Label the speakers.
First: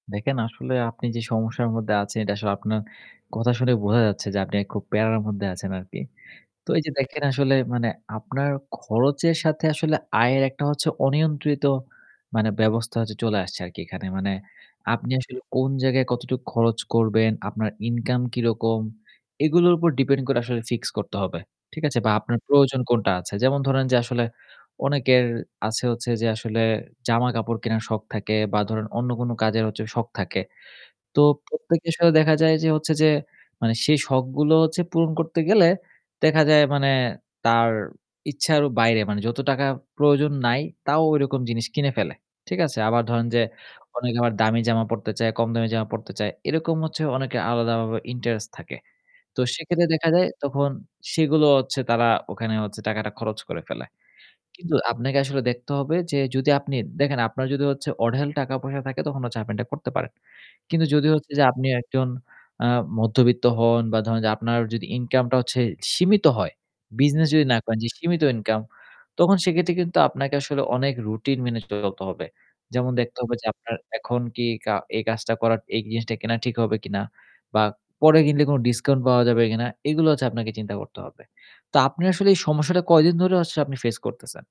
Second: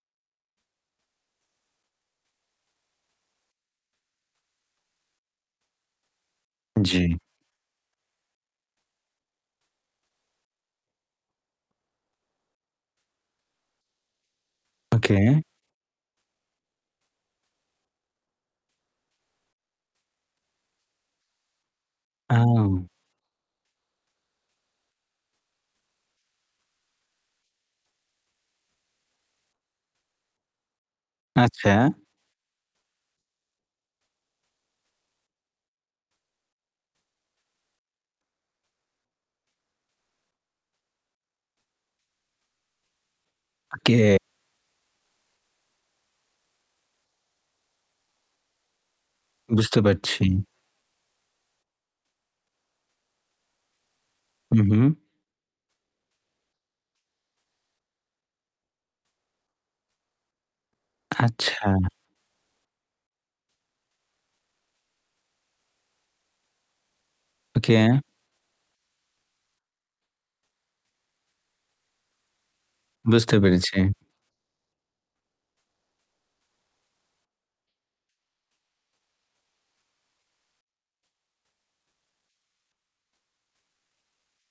Speaker 1: দেখেন আসলে আপনি যে সমস্যার মধ্যে আছেন এটা আসলে আপনার কথা শুনে বোঝা যাচ্ছে যে আপনি অ্যা খুব প্যারার মধ্যে আছেন আরকি। তো এইযে
Speaker 2: জ্বি।
Speaker 1: দেখেন আসলে মানে আপনার খরচের সাথে আসলে আয়ের একটা হচ্ছে অনিয়ন্ত্রিত মানে ব্যবস্থা হচ্ছে চলে আসছে আরকি এখানে। মানে আপনি
Speaker 2: ওকে।
Speaker 1: আসলে কোন জায়গায় কতটুকু খরচ করবেন, আপনার ইনকাম কিরকম এগুলোর উপর ডিপেন্ড করে আসলে ফিক্স করতে হবে। ঠিক আছে? বা আপনার প্রয়োজন
Speaker 2: আও
Speaker 1: কোনটা আছে? যেমন ধরেন যে আসলে অনেকের আছে হচ্ছে যে আসলে জামা-কাপড় কেনার শখ থাকে বা ধরেন অন্য কোনো কাজের হচ্ছে শখ থাকে। তো
Speaker 2: আচ্ছা।
Speaker 1: প্রত্যেকের সাথে দেখা যায় যে হচ্ছে যে মানে সেই শখগুলো হচ্ছে পূরণ করতে গেলে দেখা যায় মানে তার ইচ্ছারও বাইরে মানে যত টাকা প্রয়োজন নাই তাও ঐরকম জিনিস কিনে ফেলে। ঠিক আছে? আবার ধরেন যে অনেকে
Speaker 2: ওকে।
Speaker 1: আবার দামি জামা পড়তে চায়, কম দামি জামা পড়তে চায়। এরকম হচ্ছে অনেকের আলাদাভাবে ইন্টারেস্ট থাকে। তো
Speaker 2: বুঝতে
Speaker 1: সেক্ষেত্রে দেখা
Speaker 2: পারছি।
Speaker 1: যায় তখন সেগুলো হচ্ছে তারা ওখানে হচ্ছে টাকাটা খরচ করে ফেলে।
Speaker 2: হু,
Speaker 1: কিন্তু
Speaker 2: হু।
Speaker 1: আপনাকে আসলে দেখতে হবে যে যদি আপনি দেখেন আপনার যদি অঢেল টাকা-পয়সা থাকে তখন হচ্ছে আপনি এটা করতে পারেন। কিন্তু যদি হচ্ছে যে
Speaker 2: আচ্ছা।
Speaker 1: আপনি একজন আ মধ্যবিত্ত হন বা ধরেন যে আপনার যদি ইনকামটা হচ্ছে সীমিত হয়, বিজনেস যদি না করেন যে
Speaker 2: ওকে।
Speaker 1: সীমিত ইনকাম, তখন সেক্ষেত্রে কিন্তু আপনাকে আসলে অনেক রুটিন মেনে চলতে হবে। যেমন দেখতে হবে
Speaker 2: বুঝতে
Speaker 1: যে আপনার
Speaker 2: পেরেছি।
Speaker 1: এখন কি এই কা এই কাজটা করা এই জিনিসটা কেনা ঠিক হবে কিনা বা পরে কিনলে কোনো ডিসকাউন্ট পাওয়া যাবে কিনা, এইগুলো হচ্ছে আপনাকে চিন্তা করতে হবে। তো আপনি আসলে এই সমস্যাটা কয়দিন ধরে হচ্ছে আপনি ফেস করতেছেন?